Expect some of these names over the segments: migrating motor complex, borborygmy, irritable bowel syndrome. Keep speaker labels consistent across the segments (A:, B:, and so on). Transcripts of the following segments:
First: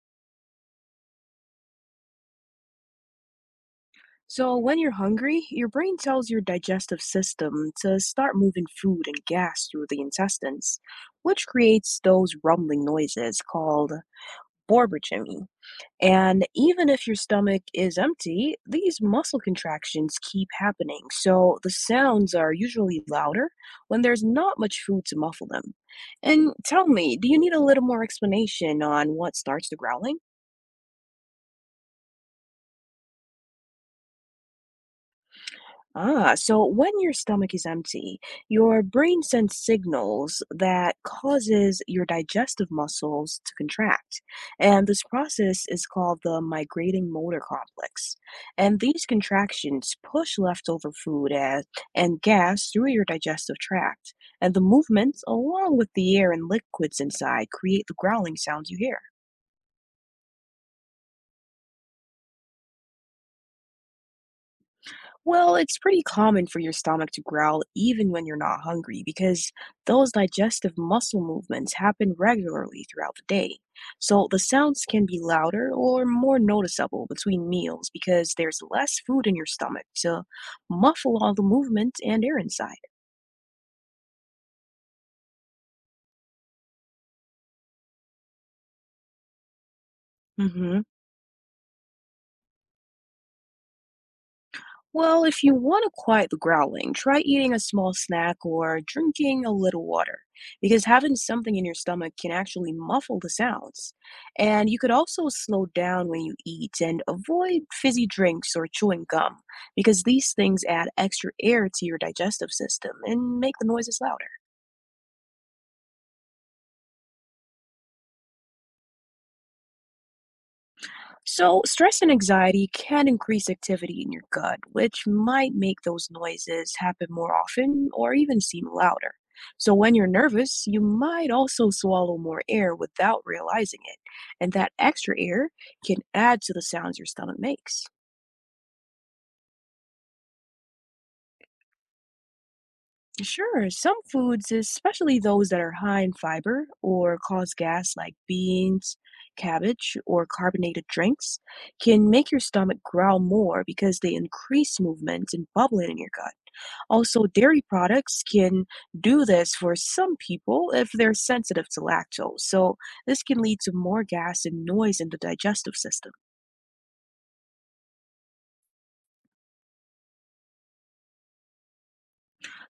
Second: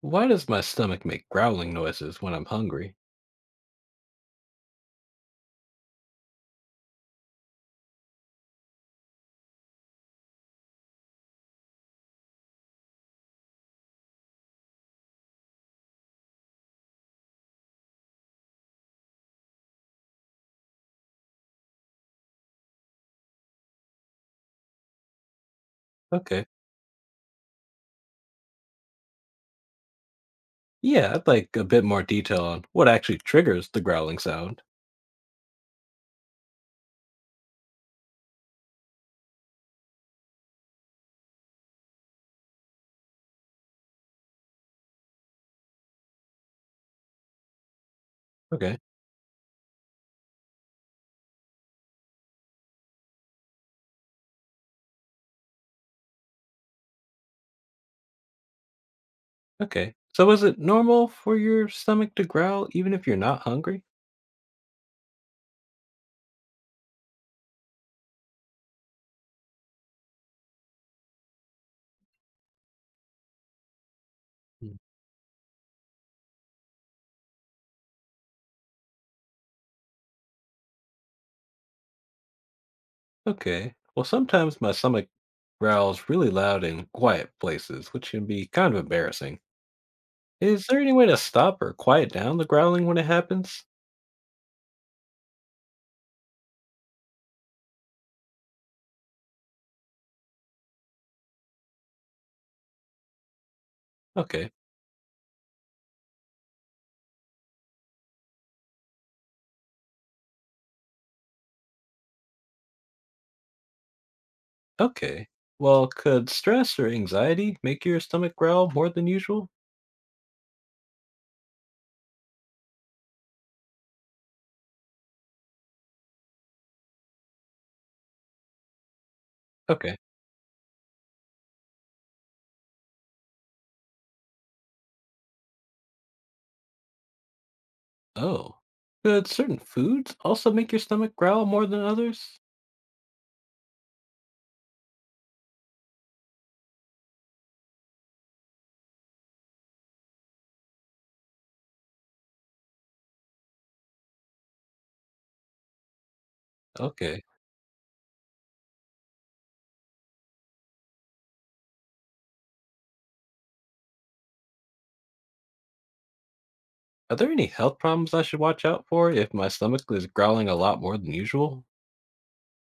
A: Why does my stomach make growling noises when I'm hungry?
B: So, when you're hungry, your brain tells your digestive system to start moving food and gas through the intestines, which creates those rumbling noises called borborygmy. And even if your stomach is empty, these muscle contractions keep happening. So, the sounds are usually louder when there's not much food to muffle them.
A: Okay.
B: And tell me, do you need a little more explanation on what starts the growling?
A: Yeah, I'd like a bit more detail on what actually triggers the growling sound.
B: Ah, so when your stomach is empty, your brain sends signals that causes your digestive muscles to contract. And this process is called the migrating motor complex.
A: Okay.
B: And these contractions push leftover food and gas through your digestive tract. And the movements, along with the air and liquids inside, create the growling sound you hear.
A: Okay. So is it normal for your stomach to growl even if you're not hungry?
B: Well, it's pretty common for your stomach to growl even when you're not hungry because those digestive muscle movements happen regularly throughout the day. So the
A: Mm.
B: sounds can be louder or more noticeable between meals because there's less food in your stomach to muffle all the movement and air inside.
A: Okay. Well, sometimes my stomach growls really loud in quiet places, which can be kind of embarrassing.
B: Mm
A: Is there
B: hmm.
A: any way to stop or quiet down the growling when it happens?
B: Well, if you want to quiet the growling, try eating a small snack or drinking a little water, because having something in your stomach can actually muffle the sounds.
A: Okay.
B: And you could also slow down when you eat and avoid fizzy drinks or chewing gum, because these things add extra air to your digestive system and make the noises louder.
A: Okay. Well, could stress or anxiety make your stomach growl more than usual?
B: So, stress and anxiety can increase activity in your gut, which might make those noises happen more often or even seem louder. So, when
A: Okay.
B: you're nervous, you might also swallow more air without realizing it, and that extra air can add to the sounds your stomach makes.
A: Oh. Could certain foods also make your stomach growl more than others?
B: Sure, some foods, especially those that are high in fiber or cause gas like beans, cabbage, or carbonated drinks, can make your stomach growl more because they increase movement and bubbling in your gut.
A: Okay.
B: Also, dairy products can do this for some people if they're sensitive to lactose, so this can lead to more gas and noise in the digestive system.
A: Are there any health problems I should watch out for if my stomach is growling a lot more than usual?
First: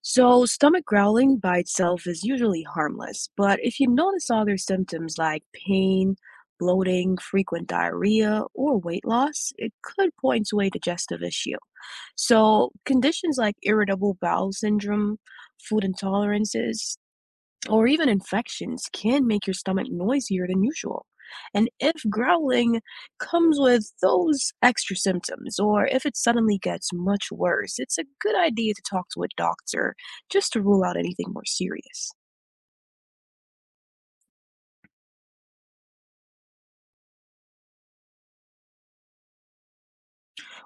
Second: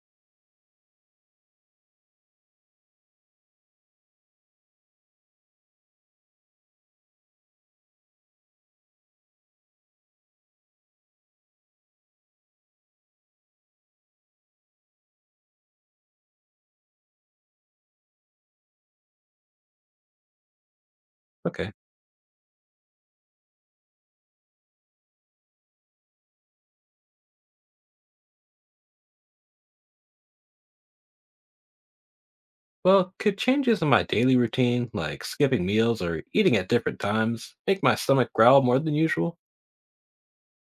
B: So, stomach growling by itself is usually harmless, but if you notice other symptoms like pain, bloating, frequent diarrhea, or weight loss, it could point to a digestive issue. So, conditions like irritable bowel syndrome, food intolerances, or even infections can make your stomach noisier than usual. And
A: Okay.
B: if growling comes with those extra symptoms, or if it suddenly gets much worse, it's a good idea to talk to a doctor just to rule out anything more serious.
A: Well, could changes in my daily routine, like skipping meals or eating at different times, make my stomach growl more than usual?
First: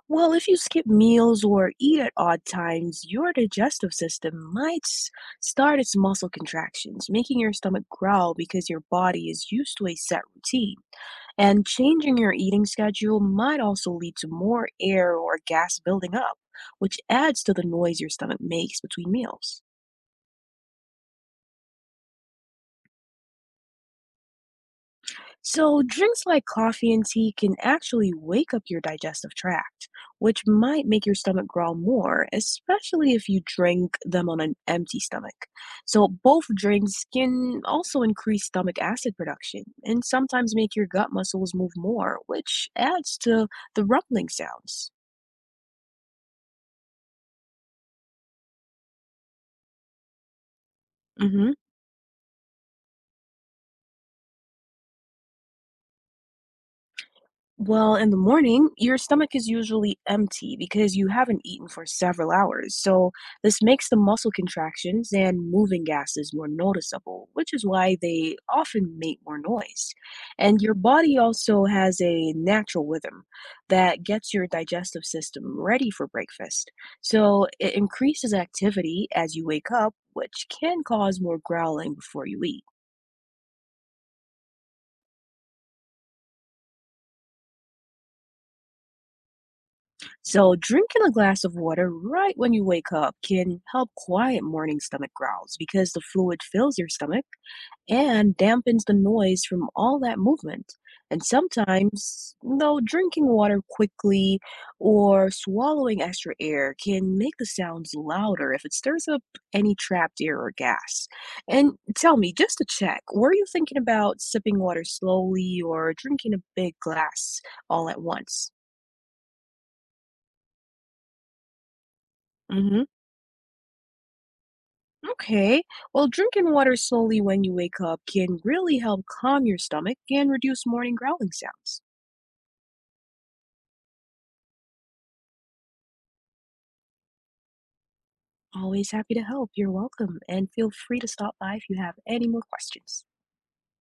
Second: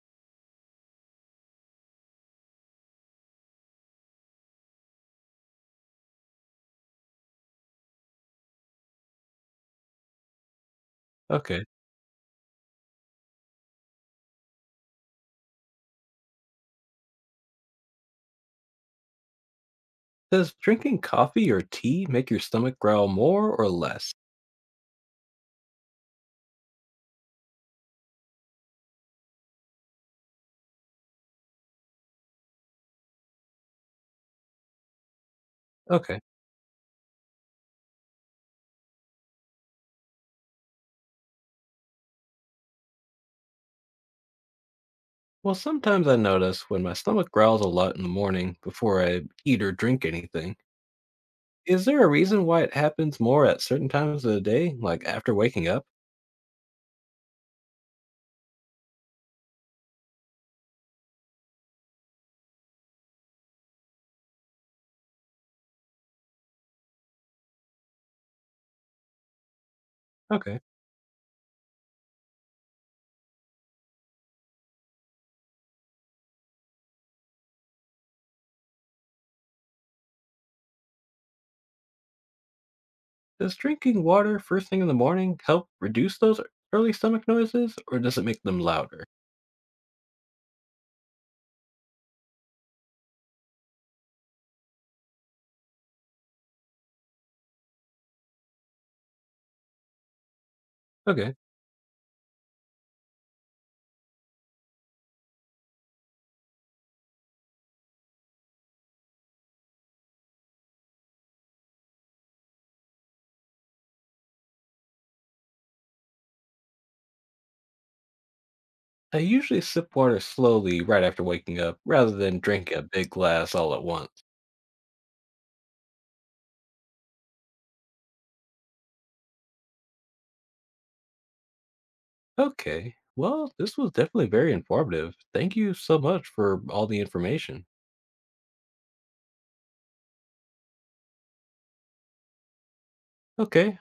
B: Well, if you skip meals or eat at odd times, your digestive system might start its muscle contractions, making your stomach growl because your body is used to a set routine.
A: Okay.
B: And changing your eating schedule might also lead to more air or gas building up, which adds to the noise your stomach makes between meals.
A: Does drinking coffee or tea make your stomach growl more or less?
B: So, drinks like coffee and tea can actually wake up your digestive tract, which might make your stomach growl more, especially if you drink them on an empty stomach. So,
A: Okay.
B: both drinks can also increase stomach acid production and sometimes make your gut muscles move more, which adds to the rumbling sounds.
A: Well, sometimes I notice when my stomach growls a lot in the morning before I eat or drink anything.
B: Mhm.
A: Is there a reason why it happens more at certain times of the day, like after waking up?
B: Well, in the morning, your stomach is usually empty because you haven't eaten for several hours. So, this makes the muscle contractions and moving gases more noticeable, which is why they often make more noise.
A: Okay.
B: And your body also has a natural rhythm that gets your digestive system ready for breakfast. So, it increases activity as you wake up, which can cause more growling before you eat.
A: Does drinking water first thing in the morning help reduce those early stomach noises, or does it make them louder?
B: So, drinking a glass of water right when you wake up can help quiet morning stomach growls because the fluid fills your stomach and dampens the noise from all that movement. And
A: Okay.
B: sometimes, though, drinking water quickly or swallowing extra air can make the sounds louder if it stirs up any trapped air or gas. And tell me, just to check, were you thinking about sipping water slowly or drinking a big glass all at once?
A: I usually sip water slowly right after waking up rather than drinking a
B: Hmm.
A: big glass all at once.
B: Okay, well, drinking water slowly when you wake up can really help calm your stomach and reduce morning growling sounds.
A: Okay. Well, this was definitely very informative. Thank you so much for all the information.
B: Always happy to help. You're welcome, and feel free to stop by if you have any more questions.
A: Okay.